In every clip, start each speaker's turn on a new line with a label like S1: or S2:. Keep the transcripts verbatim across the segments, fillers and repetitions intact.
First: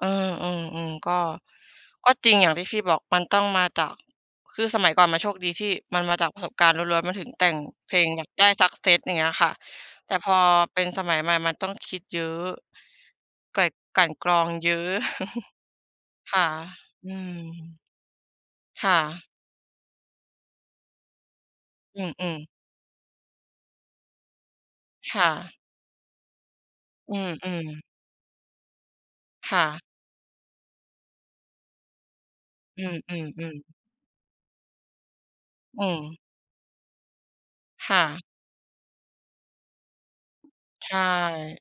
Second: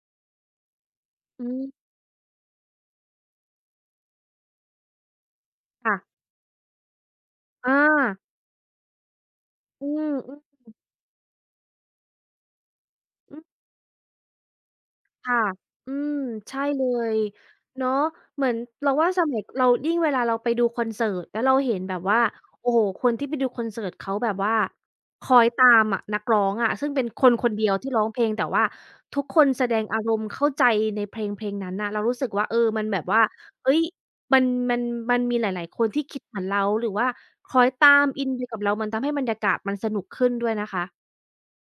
S1: เออ ๆ ๆ ก็
S2: อืม
S1: ก็จริงอย่างที่พี่บอกมันต้องมาจาก คือสมัยก่อนมันโชคดีที่
S2: ค่
S1: ม
S2: ะ
S1: ันมาจากประสบการณ์ล้วน ๆ มันถึงแต่งเพลง
S2: อา
S1: อย่างได้ success อย่างเงี้ยค่ะ
S2: อื
S1: แต
S2: ม
S1: ่พอ
S2: ๆ
S1: เป็นสมัยใหม่มันต้องคิดเยอะ
S2: อืม
S1: ก กลั่นกรองเยอะ
S2: ค่ะ อืม
S1: ค่ะ
S2: ใช่เล
S1: อื
S2: ย
S1: ม
S2: เนาะ เหมือน
S1: ค
S2: เรา
S1: ่
S2: ว่าส
S1: ะ
S2: มัยเรา ยิ่งเวลาเราไปดูคอนเสิร์ต แล้วเราเห็นแบ
S1: อ
S2: บ
S1: ื
S2: ว่า
S1: ม ๆ
S2: โอ้โฮ คนที่ไปดูคอนเสิร์ตเขาแบบว่า
S1: ค
S2: ค
S1: ่
S2: อย
S1: ะ
S2: ตามอะนักร้องอะ ซึ่งเป็น
S1: อื
S2: คน ๆ เดี
S1: ม
S2: ยว
S1: ๆ
S2: ที่ร้องเพลง แต่ว่าทุกคน
S1: ค่
S2: แสด
S1: ะ
S2: งอารมณ์เข้าใจในเพลง ๆ นั้นน่ะ เรารู้สึกว่า เออ
S1: อ
S2: ม
S1: ื
S2: ันแบบว่า
S1: ม ๆ ๆ
S2: เฮ้ย มัน มัน มันมีหลาย ๆ ค
S1: อื
S2: นที่ค
S1: ม
S2: ิดเหมือนเรา หรือว่าคล้อยต
S1: ค
S2: า
S1: ่
S2: ม
S1: ะ
S2: อินไปกับเรา มันทำให้บรรยากาศมันสนุกขึ้นด้วยนะค
S1: ใ
S2: ะ
S1: ช่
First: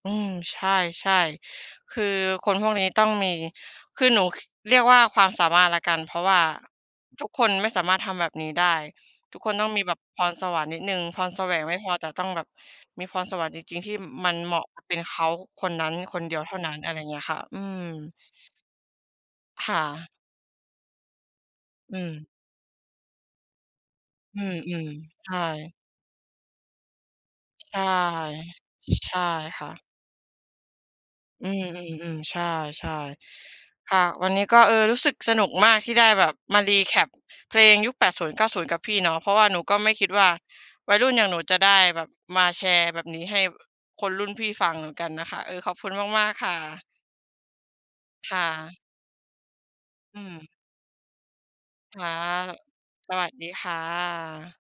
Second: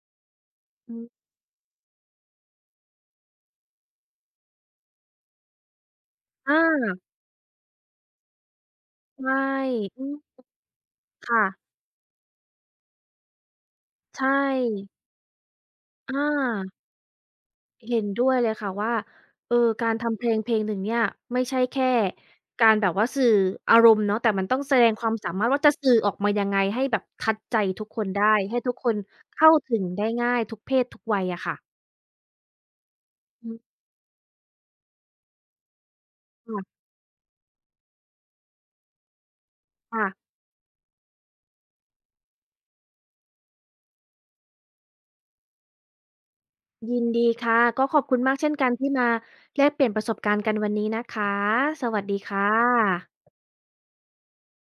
S1: อืม ใช
S2: อืม
S1: ่ ๆ คือคนพวกนี้ต้องมี คือหนู ค เรียกว่าความสามารถแล้วกัน เพราะว่า
S2: อา
S1: ทุกคนไม่สามารถทำแบบนี้ได้
S2: ใช
S1: ท
S2: ่
S1: ุกคนต้องมีแบบ
S2: อืม
S1: พรสวรรค์นิดหนึ่ง พ
S2: ค
S1: ร
S2: ่
S1: แสว
S2: ะ
S1: งไม่พอ แต่ต้องแบบมีพรสวรรค์จริง ๆ ที่
S2: ใช
S1: มันเหมาะ
S2: ่
S1: เป็นเขาคนนั้น
S2: อ
S1: คนเดียวเท่า
S2: า
S1: นั้น อะไรเงี้ยค่ะ อื
S2: เห็
S1: ม
S2: นด้วยเลยค่ะว่า เออ
S1: ค่
S2: การท
S1: ะ
S2: ำเพลง ๆ หนึ่งเนี่ย ไม่ใช่แค่
S1: อืม
S2: การแบบว่าสื่ออารมณ์เนาะ แต่
S1: อื
S2: มันต้องแสด
S1: ม
S2: งความ
S1: ๆ
S2: ส
S1: ใช
S2: า
S1: ่
S2: มารถว่าจะสื่อออกมายังไงให้แบบ touch ใจ
S1: ใช่
S2: ทุกคนได้ ให้ทุกคน
S1: ใช่
S2: เข้า
S1: ค่
S2: ถ
S1: ะ
S2: ึงได้ง่ายทุกเพศทุกวัยอะ
S1: อื
S2: ค่ะ
S1: ม ๆ ๆ ใช่
S2: อืม
S1: ๆ ค่ะ วันนี้ก็ เออ รู้สึกสนุกมากที่ได้แบบ
S2: ค
S1: ม
S2: ่
S1: า
S2: ะ
S1: recap เพลงยุค แปดศูนย์เก้าศูนย์ กับพี่เนาะ เพราะว่าหนูก็ไม่
S2: ค
S1: ค
S2: ่
S1: ิด
S2: ะ
S1: ว่า วัยรุ่นอย่างหนูจะได้แบบมาแชร์แบบนี้ให้แบบคนรุ่นพี่ฟังเหมือนกันน่ะค่ะ เออ ขอบคุณมาก ๆ ค่ะ
S2: ยินดีค่ะ ก็ขอบคุณ
S1: ค
S2: มาก
S1: ่
S2: เช่นกัน
S1: ะ
S2: ที่มาแลกเปลี่ยนประส
S1: อื
S2: บการณ์
S1: ม
S2: กันวันนี้นะคะ ส
S1: ค
S2: วัส
S1: ่ะ
S2: ดีค่ะ
S1: สวัสดี ค่ะ